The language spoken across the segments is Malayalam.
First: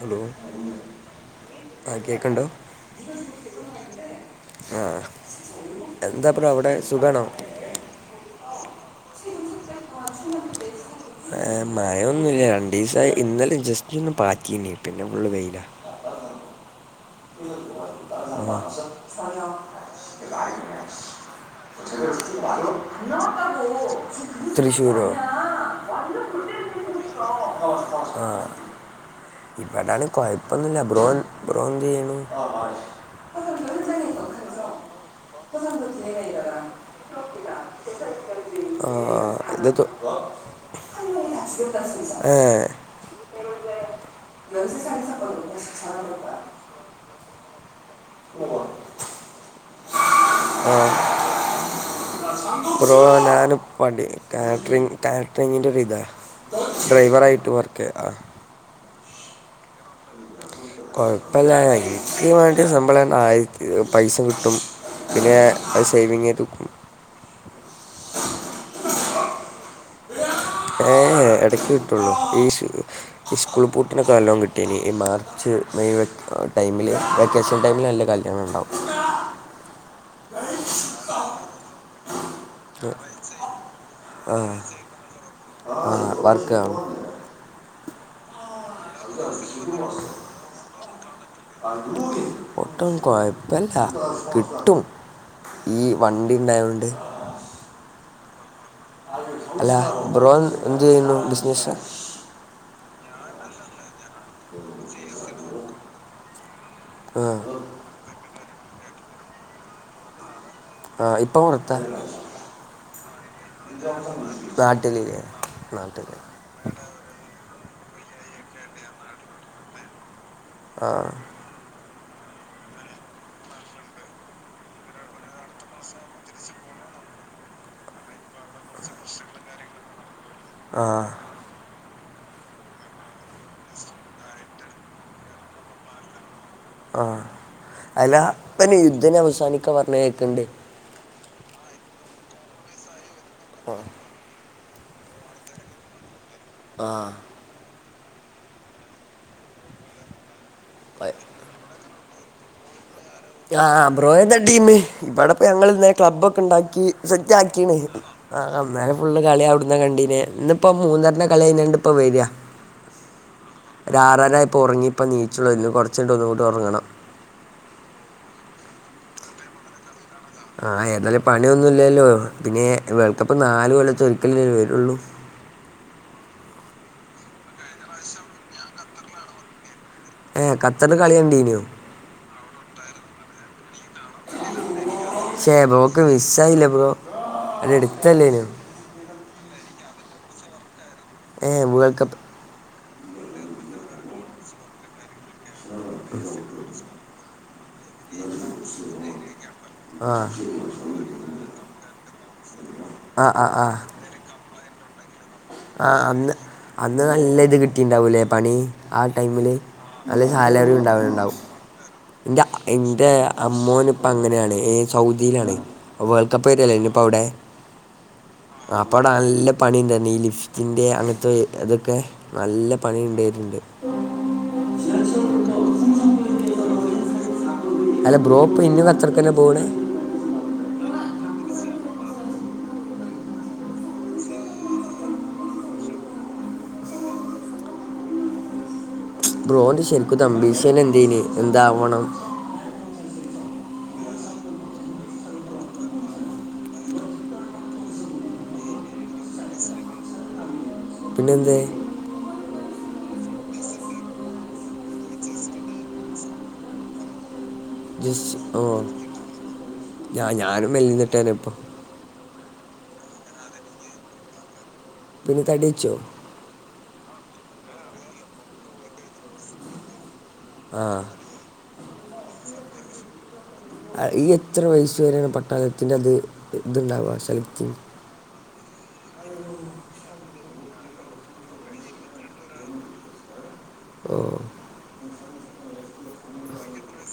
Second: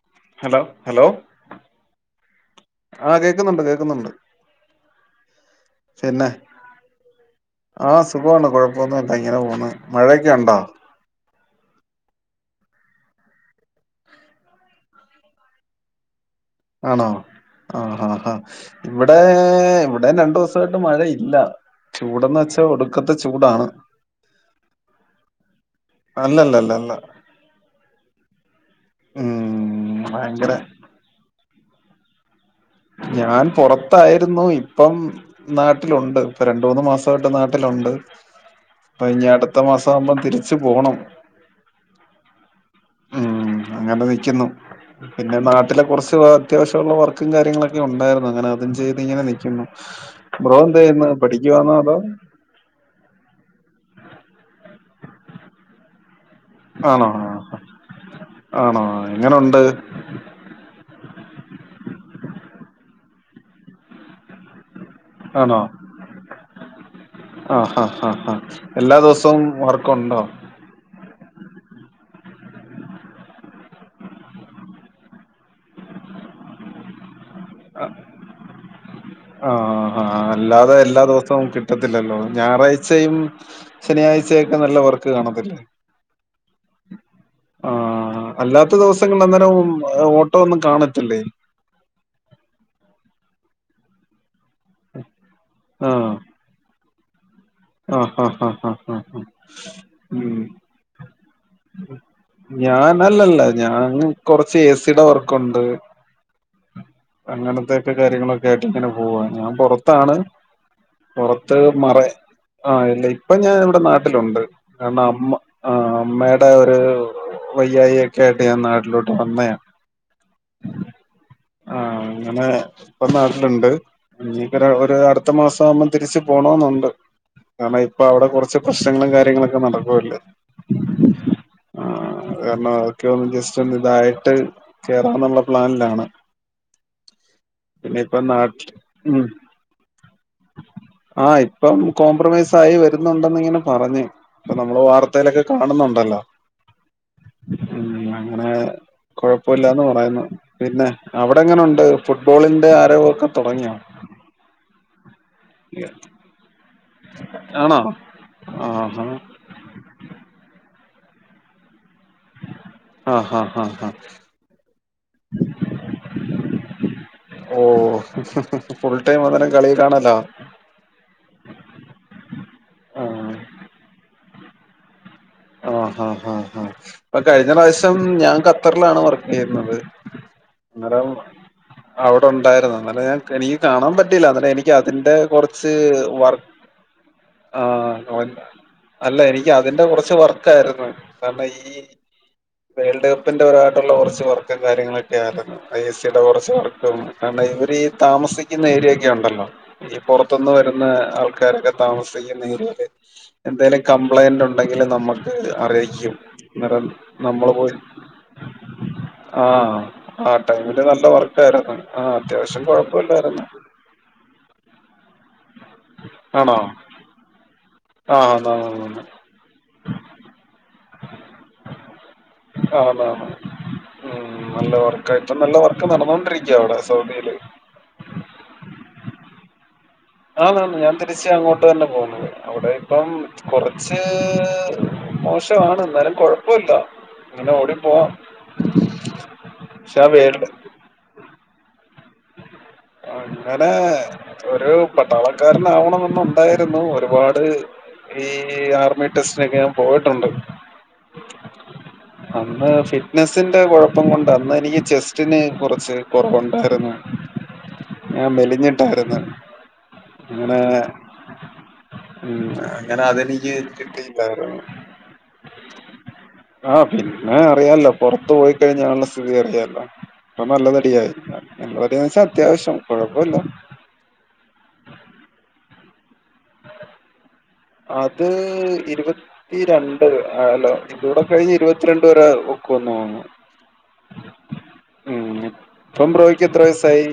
ഹലോ ആഹ് കേക്കണ്ടോ ആ കേക്കുന്നുണ്ട് കേക്കുന്നുണ്ട് ആഹ് എന്താ ബ്രോ അവിടെ സുഖാണോ ആഹ് സുഖവാണ് കുഴപ്പന്നൂല്ല ഇങ്ങനെ പോണ് മഴയൊക്കെ ഒണ്ടോ ഏഹ് മഴയൊന്നുല്ല രണ്ടു ദിവസായി ഇന്നലെ ജസ്റ്റ് ഒന്ന് പാറ്റീന്ന് പിന്നെ ഫുള്ള് വെയില ആണോ ആഹ് ആഹ് ഹാ ഇവിടെ ഇവിടേം രണ്ടു ദിവസായിട്ട് മഴയില്ല ചൂടെന്ന് വെച്ചാ ഒടുക്കത്തെ ചൂടാണ് തൃിശൂരോ അല്ലല്ലല്ല അല്ല ആഹ് ഉം ഇവിടായാലും ഭയങ്കര കൊഴപ്പൊന്നുല്ല ബ്രോ ബ്രോ എന്തിയ്യ്ണ് ഞാൻ പുറത്തായിരുന്നു ഇപ്പം നാട്ടിലുണ്ട് ഇപ്പൊ രണ്ട് മൂന്ന് മാസം സായിട്ട് നാട്ടിലുണ്ട് ആ അപ്പ ഇനി അടുത്ത ഇത് മാസം ആവുമ്പം തിരിച്ച് പോണം ഏഹ് ഉം അങ്ങനെ നിയ്ക്കുന്നു പിന്നെ നാട്ടിലെ കുറച്ച് അത്യാവശ്യം ടെള്ള വർക്കും കാര്യങ്ങളൊക്കെ ഉണ്ടായിരുന്നു അങ്ങനെ അതും ചെയ്ത് ഇങ്ങനെ നിയ്ക്കുന്ന് ബ്രോ ആ എന്തയ്യ്ന്ന് പഠിക്കുവാന്നോ അതോ ബ്രോ ഞാന് പടി കാറ്ററിങ് കാറ്ററിങ്ങിന്റെ ഒരിതാ ആണോ ഡ്രൈവറായിട്ടും വർക്ക് ആഹ് ആണോ എങ്ങനുണ്ട് കൊഴപ്പല്ല ഇക്ക് വേണ്ടി സമ്പള ആയിരത്തി പൈസ കിട്ടും പിന്നെ ഞാ ആണോ അത് സേവിംഗ് ആയിട്ട് വെക്കും ആഹ് ആഹ് ആഹ് ഹാ എല്ലാ ദിവസവും വർക്കുണ്ടോ? ഏ ഇടക്ക് കിട്ടുള്ളൂ ഈ ഷ് ഇസ്കൂള് പൂട്ടണ കാലം കിട്ടീനി ഈ മാർച്ച് മെയ് ടൈമില് വെക്കേഷൻടൈമിൽ നല്ല കല്യാണം ഉണ്ടാവും ആഹ് ആഹ് അല്ലാതെ എല്ലാ ദിവസവും കിട്ടത്തില്ലല്ലോ ഞായറാഴ്ചയും ശനിയാഴ്ചയൊക്കെ നല്ല വർക്ക് കാണത്തില്ലേ ആഹ് വർക്ക് ആഹ് ആഹ് അല്ലാത്ത ദിവസങ്ങളില് ഏഹ് അന്നേരം ഓട്ടോ ഒന്നും കാണത്തില്ലേ ഓട്ടം കുഴപ്പല്ല കിട്ടും ഈ വ ആഹ് ണ്ടിണ്ടായോണ്ട് ആഹ് ഹ ഹ ഹ അല്ല ബ്രോ എന്ത് ചെയ്യുന്നു ബിസിനസ് ഞാനല്ലല്ല ഞാൻ കൊറച്ച് എ സിയുടെ വർക്കുണ്ട് ആ അങ്ങനത്തെയൊക്കെ കാര്യങ്ങളൊക്കെ ആയിട്ട് ഇങ്ങനെ പോവാ ഞാൻ പൊറത്താണ് ആ ഇപ്പം പുറത്ത് പുറത്താ മറേ ആഹ് ഇല്ല ഇപ്പൊ ഞാൻ ഇവിടെ നാട്ടിലുണ്ട് കാരണം നാട്ടിലില്ലേ അമ്മ ആഹ് നാട്ടിൽ അമ്മയ് ടെ ഒരു വയ്യായി ഒക്കെ ആയിട്ട് ഞാൻ നാട്ടിലോട്ട് വന്നയാണ് ആഹ് ആഹ് അങ്ങനെ ഇപ്പൊ നാട്ടിലുണ്ട് ഇഞ്ഞിപ്പ ര ഒരു അടുത്ത മാസം ആവുമ്പോം തിരിച്ച് പോണോന്നുണ്ട് കാരണം ഇപ്പൊ അവിടെ കുറച്ച് പ്രശ്നങ്ങളും കാര്യങ്ങളൊക്കെ നടക്കുവല്ലേ? ആഹ് ആഹ് അത് കാരണം അതൊക്കെ ഒന്ന് ജസ്റ്റ് ഒന്ന് ഇതായിട്ട് കേറണെന്നുള്ള പ്ലാനിലാണ്. ആഹ് പിന്നെ അല്ല ഇപ്പ നാട്ടിൽ പ്പന്നി യുദ്ധന്നെ ഉം അവസാനിക്കാ പറഞ്ഞഅ് കേൾക്കണ്ട്. ആഹ് ഇപ്പം കോംപ്രമൈസ് ആയി വരുന്നുണ്ടെന്ന് ഇങ്ങനെ പറഞ്ഞ് അപ്പൊ നമ്മള് വാർത്തയിലൊക്കെ കാണുന്നുണ്ടല്ലോ ആഹ് ഉം അങ്ങനെ കൊഴപ്പല്ലാന്ന് പറയുന്നു പിന്നെ പ- അവിടെങ്ങനുണ്ട് ഫുട്ബോളിന്റെ ആരവൊക്കെ തുടങ്ങിയോ ആഹ് ബ്രോ ഏതാ ടീം ഇവിടെപ്പ ഞങ്ങള് നഇന്ന് ക്ലബ്ബ് ഒക്കെ ഉണ്ടാക്കി കി സെറ്റാകിണ് ആണോ ആഹ് ഇന്നലെ ആഹാ ഫുള്ള് കളി അവ്ട്ന്ന് ന്നാ കണ്ടീനെ ഇന്ന്പ്പോ മൂന്നെര്ന്റെ കളി കഴഞ്ഞാണ്ട് ഇപ്പ വരാ ആഹാ ഹാ ഹാ ഒര് ആറരായപ്പോ ഒറങ്ങി ഇപ്പൊ നീച്ചുവര്ന് കൊറച്ചയ്ണ്ട് ഒന്ന്‌കൂടി ഒറങ്ങണം ഓഹ് ഫുൾ ടൈം അന്നേരം കളിലാണലാ ആഹ എതായാലും പണിയൊന്നുംല്ലല്ലോ പിന്നെ ആഹ് വേൾഡ്കപ്പ് നാല് കൊല്ലത്ത് ഒരിക്കൽല്ലേ വരുള്ളൂ ആഹ ആഹ ആഹ ഇപ്പ കഴിഞ്ഞ പ്രാവശ്യം ഞാൻ ഖത്തർലാണ് വർക്ക് ചെയ്ര്ന്നത് ഏഹ് ഖത്തർൽ കളി കണ്ടീനൊ അവടെ ഉണ്ടായിരുന്നു ഇന്നലെ ഞാൻ എനിക്ക് കാണാൻ പറ്റില്ല ഇന്നലെ എനിക്ക് ക് അതിന്റെ പക്ഷേ കൊറച്ച് ബ്രോക്ക് വർക്ക് മിസ്സായില്ല ബ്രോ അത് ആഹ് ഓയ് എടുത്തല്ലേനു അല്ല എനിക്ക് അതിന്റെ കൊറച്ച് വർക്കയിര്ന്നു കാരണം ഏ ഈ വേൾഡ് കപ്പ് വേൾഡ് കപ്പിന്റെ ഒരായിട്ടുള്ള കൊറച്ച് വർക്കും കാര്യങ്ങളൊക്കെ ആരുന്നു ഐസിയുടെ കൊറച് വർക്കും ആണ്ടെ ഇവര് താമസിക്കുന്ന ഏരിയൊക്കെ ഉണ്ടല്ലോ ഈ ആ പുറത്തൊന്ന് വരുന്ന ആൾക്കാരൊക്കെ താമസിക്കുന്ന എരിയേല് ആ ആ ആ എന്തേലും കംപ്ലൈന്റ് ഉണ്ടെങ്കി ങ്കില് നമ്മക്ക് ആ അറിയിക്കും അന്ന് അന്നേരം അന്ന് നല്ല നമ്മള് ഇത് പോയി കിട്ടിയിട്ടുണ്ടാവൂലേ പണി ആ ടൈമിൽ ആഹ ആ ടൈമില് നല്ല വർക്ക് ആയിര്ന്ന് ഇന്റെ ഇന്റെ അമ്മോന് ഇപ്പ അങ്ങനെയാണ് എഹ് സൗദിയിലാണ് വേൾകപ്പ് ആണോ [unintelligible] അപ്പ അവടെ ആഹ് ആന്ന് ആന്ന് അപ്പവിടെ നല്ല പണിണ്ടെന്ന് ഈ ലിഫ് റ്റിന്റെ അങ്ങൻത്തെ ഇതൊക്കെ നല്ല ആന്ന് ആന്ന് പണിയിണ്ടെയിട്ട് ആന്ന് ണ്ട് ഉം നല്ല വർക്ക് ഇപ്പം നല്ല വർക്ക് നടന്നുകോണ്ടിരിക്കാ അവിടെ സൗദിയില് അല്ല ബ്രോ ഇപ്പൊ ഇനിം കത്തറ്ക്കന്നെ പോണ് ആന്ന് ആന്ന് ഞാൻ തിരിച് അങ്ങോട്ട് തന്നെ പോണ് അവിടെ ഇപ്പം കൊറച്ച് മോശവാണ് ഇന്നാലും കൊഴപ്പോല്ല ഇങ്ങനെ ഓടിപ്പോവ ബ്രോന്റെ ശരിക്കത്തെ അംബിഷന് എന്തേന് എന്താവണം അങ്ങനെ ഒരു പട്ടാളക്കാരനാവണമെന്ന് ഉണ്ടായിരുന്നു ഒരുപാട് ഈ ആർമി ടെസ്റ്റിനൊക്കെ ഞാൻ പോയിട്ടുണ്ട് പിന്നെ എന്തേ അന്ന് ഫിറ്റ്നസ്സിന്റെ കൊഴപ്പം കൊണ്ട് അന്ന് എനിക്ക് ചെസ്റ്റിന് കൊറച്ച് കൊറവുണ്ടായിര്ന്നു ഞാൻ ജസ്റ്റ് ഓ മെലിഞ്ഞിട്ടായിര്ന്ന് ഞാൻ അങ്ങനെ ഞാനും മെല്ലിന്നിട്ടാണ് ഇപ്പോൾ ഉം അങ്ങനെ അതെനിക്ക് കിട്ടിയില്ലായിര്ന്നു പിന്നെ തടിവെച്ചോ ആഹ പിന്നെ അറിയാല്ലോ പൊറത്തു പോയിക്കഴിഞ്ഞാള്ള സ്ഥിതി അറിയാലോ ഇപ്പൊ ആ നല്ലതടിയായി നല്ല തടിന്നെച്ച അത്യാവശ്യം കുഴപ്പൊല്ല ഈ എത്ര വയസ്സ് വരെയാണ് പട്ടാളത്തിന്റ അത് ഇതുണ്ടാവ സെലക്ടിങ്ങ് അത് ഇരുപത്തി ത്തിരണ്ട് ആലോ ഇതൂടെ കഴിഞ്ഞ് ഇരുപത്തിരണ്ട് വരെ ഒക്കുവെന്നു തോന്നുന്നു ഓ ഉം ഇപ്പം ബ്രോയിക്ക് എത്ര വയസ്സായി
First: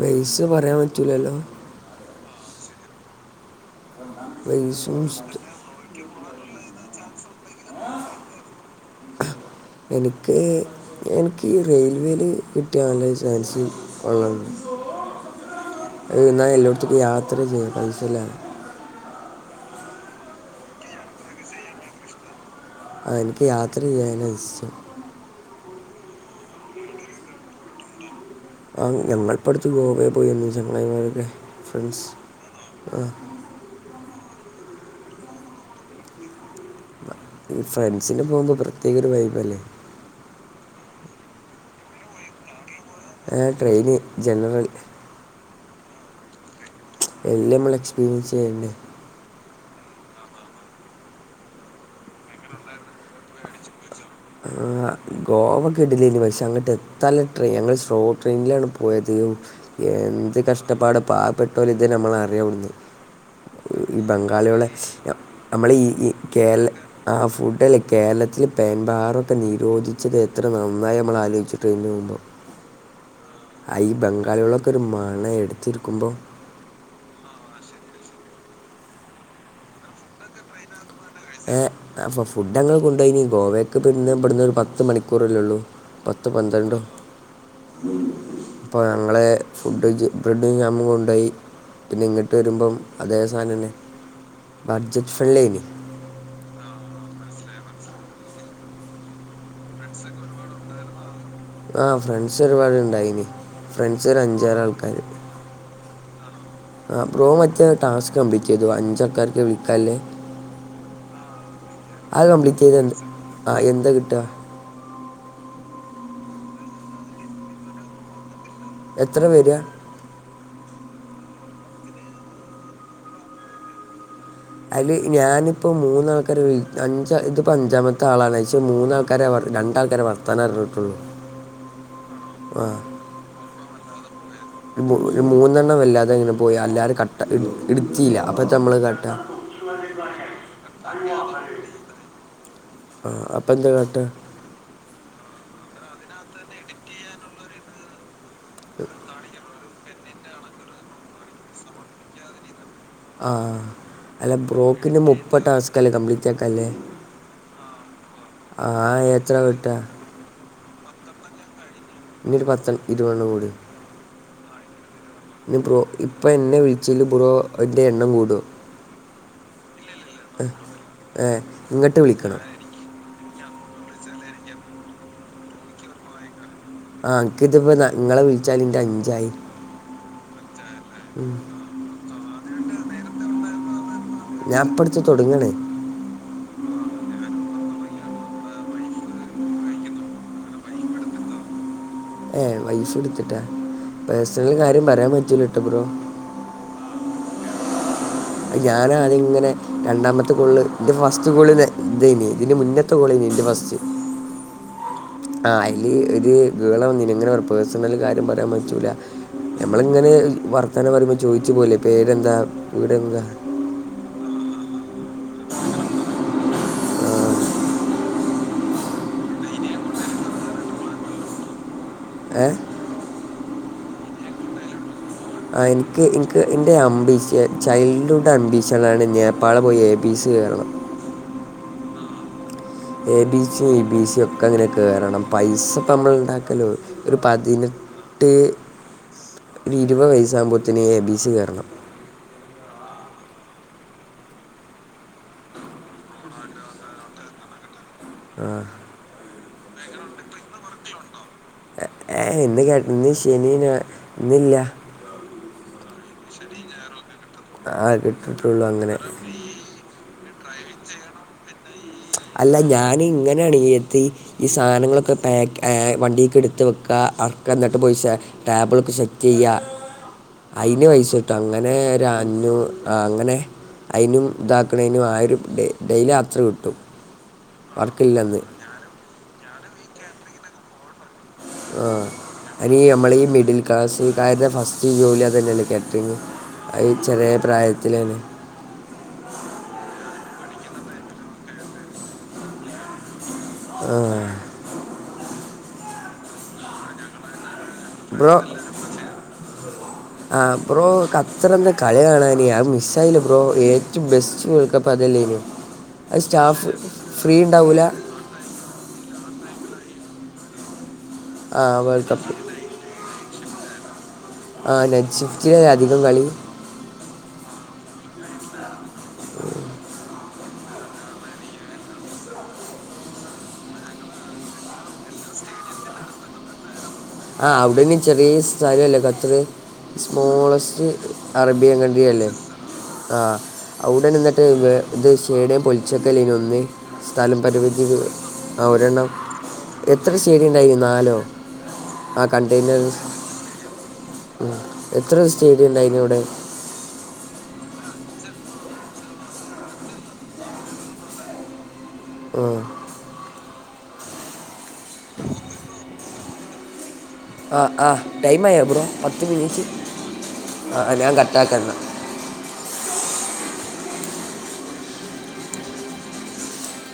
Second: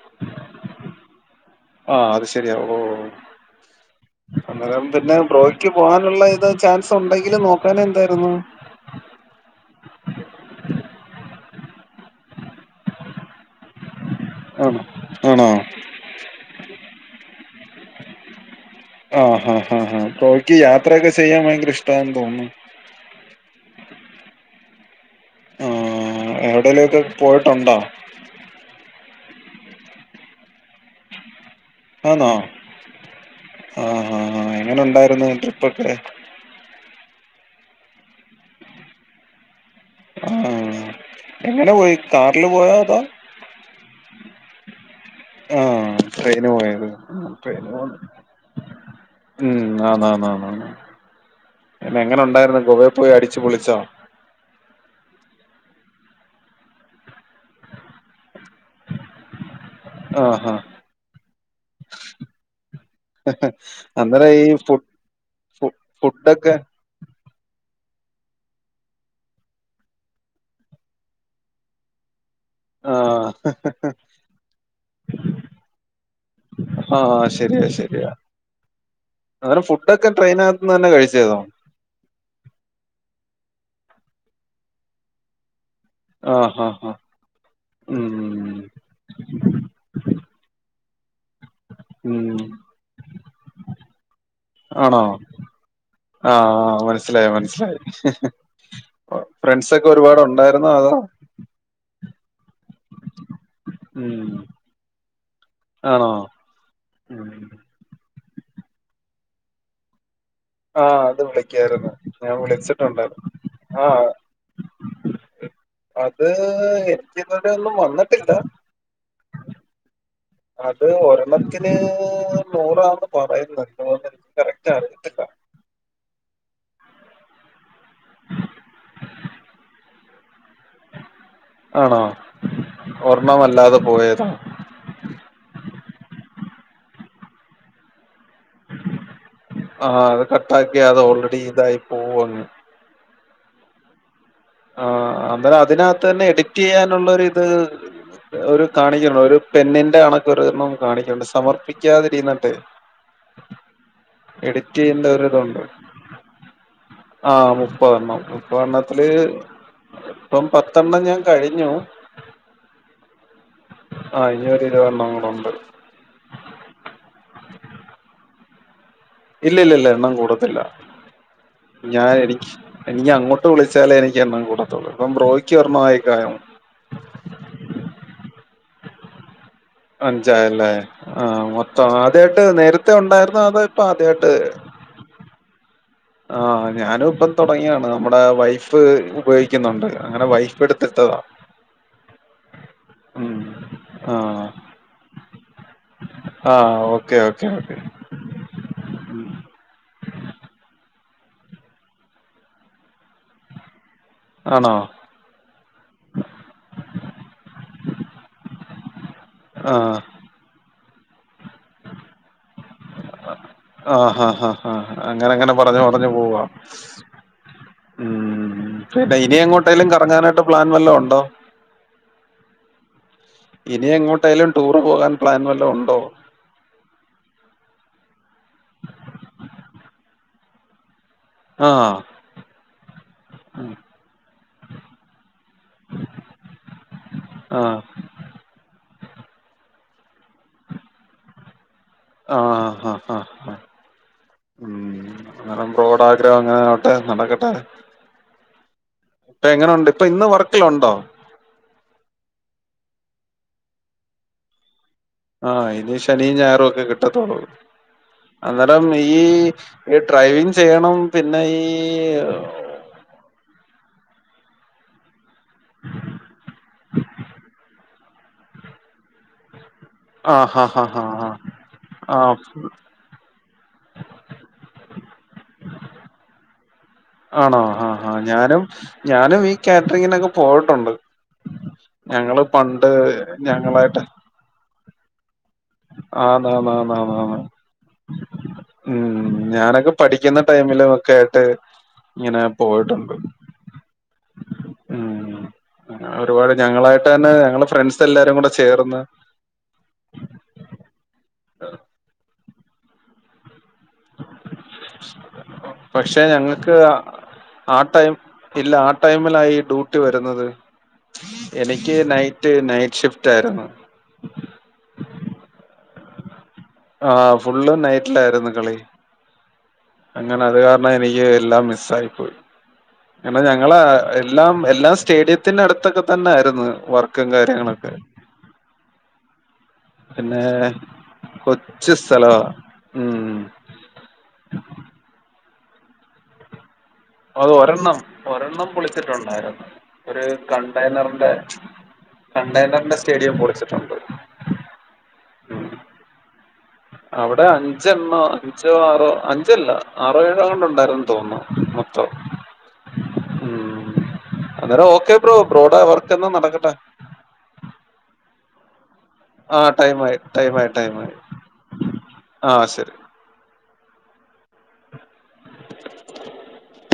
വയസ്സ് പറയാൻ പറ്റൂലല്ലോ ആഹ അത് ശെരിയാ ഓഹ് അന്നേരം വയസ്സും തന്നെ ബ്രോയ് ക്ക് പോകാനുള്ള ഇത് ചാൻസ് ഒണ്ടെങ്കില് നോക്കാനെന്തായിരുന്നു എനിക്ക് എനിക്ക് ഈ റെയിൽവേൽ കിട്ടിയ നല്ലൊരു ചാൻസ് ഒള്ളാണ്ട് ആണോ ആണോ ഉം എന്നാൽ എല്ലോട്ത്ത്ക്കും യാത്ര ചെയ്യാം പൈസയില്ലാതെ ആഹാ ഹാ ഹാ ഹാ ബ്രോയിക് യാത്രയൊക്കെ ചെയ്യാൻ വയങ്കര ഇഷ്ടാന്ന് തോന്നുന്നു. ആഹ് ഇൻക്ക് യാത്ര ചെയ്യാന ഇഷ് ഏടേലൊക്കെ പോയിട്ടുണ്ടൊ. ആഹ് ഞങ്ങൾപ്പട്ത്ത് ഗോവെ പോയെന്ന് ചങ്ങായ്മാരൊക്കെ ഫ്രണ്ട്സ് ആന്നോ ആഹ്. ആഹ് ആഹ് ആഹ് എങ്ങനെ ഉണ്ടായിരുന്നു ട്രിപ്പൊക്കെ. ഫ്രൻസിൻ്റെപ പോക്പോ പ്രത്യേക ഒരു വൈബല്ലേ. ആഹ് എങ്ങനെ പോയി കാറില് പോയോ അതോ. ഏ ട്രെയിന് ജനറൽ. ആഹ് ട്രെയിന് പോയത് എല്ലാം ട്രെയിന് നമ്മൾ പോ. എക്സ്പീരിയൻസ് ചെയ്യുന്നുണ്ട് ഉം ആഹ് ഹാ ഹാ ഹാ ഹ പിന്നെങ്ങനെ ഉണ്ടായിര്ന്ന് ഗോവേപോയി അടിച്ചു പൊളിച്ചോ. അ്ഹ. ഗോവ കിട്ലേനി പക്ഷേ അങ്ങട്ടെത്താല്ല ട്രെയി ഞങ്ങൾ സ്ലോ ട്രെയിനിലാണ് പോയത്. എന്ത് ആഹ് ആഹ് കഷ്ടപ്പാട് പാവപ്പെട്ടോല ഇത് നമ്മൾ അറ്യൊവ്‌ട്ന്ന്. ഉം അന്നേരം ഈ ബംഗാള്യോളെ ഫു ന ഫു നമ്മളെ ഈ ഇ ഫുഡൊക്കെ കേരള ആഹ് ഫുഡല്ലെ കേരളത്തില് പെൻമ്പാറൊക്കെ നിരോധി ച്ചത് എത്ര നന്നായി നമ്മളാലോയ്‌ച് ട്രെയിന് പോവുമ്പൊ. ആഹ്. അയ് ബംഗാള്യൊളൊക്കെരു മണെ എട്ത്തിര്ക്കുമ്പ. ആഹ് ശരിയ ശരിയ. അങ്ങന ഫുഡൊക്കെ ട്രെയിനകത്ത് തന്നെ കഴിച്ചെതോ. ഏഹ് അഫ ഫുഡ്ങ്ങൾ കൊണ്ടോയ്നി ഗോവെക്ക് ദുന്ന ബട്ന്ന് ഒരു പത്ത് മണിക്കൂറല്ലള്ളൂ. പത്ത് ആഹ് പന്ത്രണ്ടു. ആഹ് ആഹ് ഉം പ്പൊ ഞങ്ങളെ ഫുഡ് ജ് ബ്രഡ് ജാമു കൊണ്ടോയി. പിന്നെ ഉം ങ്ങട്ട് വരുമ്പം അതേ സാധനം തന്നെ ആണോ ബഡ്ജറ്റ് ഫ്രണ്ട്ലിയനി. ആഹ് ആഹ് മനസ്സിലായി മനസ്സിലായി. ഒ ഫ്രണ്ട്സൊക്കെ ഒരുപാടുണ്ടായിരുന്നോ അതോ. ആഹ് ഫ്രണ്ട്സ് ഒരുപാടുണ്ടായിനി ഫ്രണ്ട്സ് ഉം ഒരഞ്ചാറ് ആൾക്കാര്. ആണോ. ആഹ് ബ്രോ ഉം മറ്റേ ടാസ്ക് കമ്പ്ലീറ്റെയ്തു അഞ്ചൾക്കാർക്ക് വിളിക്കാല്ലേ. ആഹ് അത് വിളിക്ക്യായിരുന്നു അത് ഞാ കംപ്ലീറ്റ് ചെയ്ത് എന്ത് വിളിച്ചിട്ടുണ്ട് ആ എന്താ ആഹ്. കിട്ടുക അത് എനിക്ക ഇതുവരെ ഒന്നും വന്നിട്ടില്ല. എത്ര വര്യ. അത് ഒരെണ്ണത്തിന് നൂറാന്ന് പറയുന്ന. [unintelligible] അല് ഞാന്. പ്പോ മൂന്നാൾക്കാർ വിൾ അഞ്ച ഇതിപ്പഞ്ചാമത്താളാണ് വശെ മൂന്നാൾക്കാരെ പർ രണ്ടാൾക്കാരെ വർത്താനർഞ്ഞിട്ടുള്ളൂ. ആണോ ഓർമവല്ലാതെ പോയതാ. മു രു മൂന്നെണ്ണം വല്ലാതെ ങ്ങനെ പോയി എല്ലാരും കട്ട ഇട് ഇട്ത്തില്ല അപ്പ ആഹ് അത് കട്ടാക്ക്യ അത ഓൾറെഡ ഇതായി പോവങ്. ആഗ് അപ്പന്താ കാട്ട. ആഹ് അന്നേല അതിനകത്ത് തന്നെ എഡിറ്റെയ്യാനുള്ള ഒരിത്. ഒരു കാണിക്കണ്ട് ഒരു പെന്നിന്റെ അണക്ക ഒരുതണ്ണം കാണിക്കണ്ട് സമർപ്പിക്കാതിരി ന്നണ്ട്. ആഹ് അല്ല എഡിറ്റ് ബ്രോക്ഞ് ചെയ്യേണ്ട മുപ്പ ഒരിതുണ്ട് ടാസ്കലേ കംപ്ലീറ്റ് ആക്കല്ലേ. ആഹ് മുപ്പതെണ്ണം ആ മുപ്പതെണ്ണത്തില് എത്ര കിട്ട ഇപ്പം പത്തെണ്ണം ഞാ കഴിഞ്ഞു. ഇന്നീരു പത്ത് ഇരുപെണ്ണം കൂടി. ആഹ് ഇനി ഒരു ഇരുപെണ്ണം. ഞ് ബ്രാ ഇപ്പൊ എന്നെ വിഴിച്ചൽ ബ്രോ അതിന്റെ എണ്ണം കൂടോ. ഇല്ല ല്ല ല്ല എണ്ണം കൂടുത്തില്ല ഏ ഇങ്ങോട്ട് ഞാൻ വിളിക്കണം എനിക്ക്. എനിക്കങ്ങോട്ട് വിളിച്ചാലേ എനിക്ക് എണ്ണം കൂടത്തുള്ളൂ പ്പം ബ്രോയ്ക്ക് ഒരെണ്ണ ആയേകായം. ആഹ് ഇൻക്ക്തിപ്പ ത ങ്ങളെ വിൾച്ചാല് ന്റെ അഞ്ചായി. അഞ്ചായല്ലേ ഉം. ആഹ മൊത്തം- ആദ്യായിട്ട് നേരത്തെ ഉണ്ടായിരുന്നോ അതോ ഇപ്പോ ആദ്യായിട്ട്- ഞാൻ ഇപ്പം തുടങ്ങണേ. ആ ഞാനും ഇപ്പം തുടങ്ങിയാണ് നമ്മുടെ വൈഫ്- ഉപയോഗിക്കുന്നുണ്ട്. അങ്ങനെ വൈഫ് എടുത്തെടുത്തതാ. ഏ വൈഫ് ഉം എടുത്തിട്ടാ പേഴ്സണൽ കാര്യം പറയാൻ പറ്റൂലോ ഇട്ടപ്രോ. ആഹ ഓക്കെ ഓക്കെ ഓക്കെ. ഞാനാദ്യം ഇങ്ങനെ, രണ്ടാമത്തെ കോള്ള് എന്റെ ഫസ്റ്റ് കോൾ ഇത- ഇതെന് ഇതിന് മുന്നേ- ത്തെ കോളിനി എന്റ ഫസ്റ്റ്. ആണോ. ആ അയില് ഇത് ഗേളാ വന്നിനെ- ഇങ്ങനെ പറ പേഴ്സണല് കാര്യം പറയാൻ പറ്റൂല. ഞമ്മള് ആഹ് ഇങ്ങനെ വർത്താനം- പറയുമ്പോ ചോയിച്ചു പോലെ- പേരെന്താ വീടെവിട- ആഹ ഹാ ഹാ ഹാ അങ്ങന അങ്ങന പറഞ്ഞു പറഞ്ഞു പോവ്വ. ഉം പിന്നെ ഇനി എങ്ങോട്ടേലും- കറങ്ങാനാട്ട് പ്ലാൻ വല്ലോ ഒണ്ടോ? ഹേ... ഇനി എങ്ങോട്ടേലും ടൂറ് പോകാൻ- പ്ലാൻ ആ വല്ലതും ഉണ്ടോ എനിക്ക് എ- നക്ക് എൻ്റെ അംമ്പീഷ, ചൈൽഡ്ഹുഡ് അംമ്പീഷനാണ്- നേപ്പാള പോയി എ. ബി. സി കയറണം. ആഹാ.. A. B. C, E. B. C ഒക്ക- അങ്ങനെ കയറണം പൈസ ഇപ്പ നമ്മള് ഉണ്ടാക്കനോ? ഒരു ആ പതിനെട്ട്, ഇരുപത് വയസ്സാകുമ്പോഴത്തേന് എ. ബി. സി കേറണം. ആഹ ആഹാ ആഹാ... ഉം അന്നരം ബ്രോടാഗ്രഹം അങ്ങനെ ആവട്ടെ നടക്കട്ടെ. ആഹാ.. ഇപ്പ എങ്ങനോണ്ട് ഇപ്പോ ഇന്ന് വർക്കില് ഒണ്ടോ? ഏഹ ഇന്ന് കേട്ട ഇന്ന് ശനി ഞാ- ഇന്നില്ല. ആഹ ഇനി ശനിയും ഞായറു ഒക്കെ കിട്ടത്തോള്ളൂ ആ കിട്ടിട്ടുള്ളൂ അന്നരം അങ്ങനെ ഈ- ഇ ഡ്രൈവിങ് ചെയ്യണം, പിന്നെ ഈ- അല്ല ഞാനിങ്ങനാണ് ത് ഈ ഈ.. സാധനങ്ങളൊക്കെ- പാക്ക് ഹാ വണ്ടിക്ക് എടുത്ത്- വെക്ക്ക ആഹാ, എന്നട്ട് പോയി സ- ടാബിളൊക്കെ സെറ്റ് ചെയ്യ. ആ ഹാ ഹാ അയിന് ഹാ പൈസ ഹാ കിട്ടും, അങ്ങനെ ഒര ആ അഞ്ഞൂ അങ്ങനെ. അയിനും, ഇതാക്ക്ണേനും ആയിരു- പേ ഡെയിലി രാത്രി കിട്ടും. ആണോ ആഹ വർക്കില്ലെന്ന് ഞാനും, ഞാനും ഈ കാറ്ററിങ്ങിനൊക്കെ പോയിട്ടുണ്ട്. ആ ഞങ്ങള് അയ്നി പണ്ട് നമ്മള് ഈ മിഡിൽ- ഞങ്ങളായിട്ട് ക്ലാസ്സുകാരുടെ ഫസ്റ്റ് ജോലി അത് തന്നല്ലെ കാറ്ററി- ആന്ന് ആന്ന് ആഹാ ഈ ആന്ന് ആന്ന് ചെറിയ ആന്ന് പ്രായത്തിലെണ്- ഉം ഞാനെക്കെ പഠിക്കുന്ന- ടൈമിലോക്കെ ആയിട്ട് ഇങ്ങനെ പോയിട്ടുണ്ട്. ആഹാ.. ഉം ഒരുപാട് ഞങ്ങളായിട്ട് തന്നെ, ഞങ്ങള് ഫ്രണ്ട്സ് എല്ലാരും ബ്രോ കൂടെ ചേർന്ന്- ആ ബ്രോ ഖത്തറിന്റെ കളി കാണാന് ആ മിസ്സായിലെ ബ്രോ ഏ- ഏറ്റോ ബെസ്റ്റ് വേൾഡ് കപ്പ്- അതല്ലെനു അത് പക്ഷെ സ്റ്റാഫ് ഞങ്ങൾക്ക് ഫ്രീ ആ ഇണ്ടാവൂല്ല. ടൈം ഇല്ല ആ ടൈമില ഈ ഡ്യൂട്ടി വരുന്നത് ആ എനിക്ക് വേൾഡ് കപ്പ് നൈറ്റ്, നൈറ്റ് ഷിഫ്- റ്റാരുന്ന്. ആ നൈറ്റ്‌ ഷിഫ്റ്റിലല്ലെ അധികം കളി. ആഹ് ഫുള്ളും നൈറ്റിലായിരുന്നു കളി. ഉം... അങ്ങനത് കാരണം എനിക്ക് എല്ലാം മിസ്സായിപ്പോയി. പിന്നെ ഞങ്ങള എല്ലാം, എല്ലാ സ്റ്റേഡിയത്തിനടുത്തൊക്കെ- തന്നായിരുന്നു വർക്ക്. ആഹ് അവിടെന് ചെറിയ സ്ഥലല്ലേ ഖത്തറ്. പിന്നെ സ്മോളസ്റ്റ് അറേബിയൻ കൊച്ചു കണ്ടട്രിയല്ലേ? സ്ഥലവാ ആഹാ ഉം അവിടെ നിന്നിട്ട് ഇത് സ്റ്റേഡിയം പൊളിച്ചക്കലെനു അന്ന്- അത് ഒരെണ്ണം, ഒരെണ്ണം പൊളിച്ചെട്ടുണ്ടായിരുന്നു. എത്ര ഒരു സ്റ്റേഡിയം ഉണ്ടായിരുന്നു നാലോ കണ്ടെയ്നറിന്റെ- ആ കണ്ടെയ്നറിന്റെ സ്റ്റേഡിയം പൊളിച്ചെട്ടുണ്ട്. ഉം എത്ര സ്റ്റേഡിണ്ടായിനു അവിടെ അവിടെ അഞ്ചണ്ണ അഞ്ചോ ആറോ അഞ്ചല്ല ആറോ ഏഴോങ്ങാണ്ട് ഉണ്ടാരുന്നെന്ന് തോന്ന് മൊത്തം ഉം ഉം അന്നേരം ഓക്കെ ബ്രോ ബ്രോഡാ വർക്ക്ന്നാ നടക്കട്ടെ ആഹ് ആഹ് ടൈം ആയോ ബ്രോ പത്ത് ആ മിനിറ്റ് ടൈമായി ആഹ് ആഹ് ഞാ കട്ടാക്കാന്ന ആഹ് ശരി [inaudible]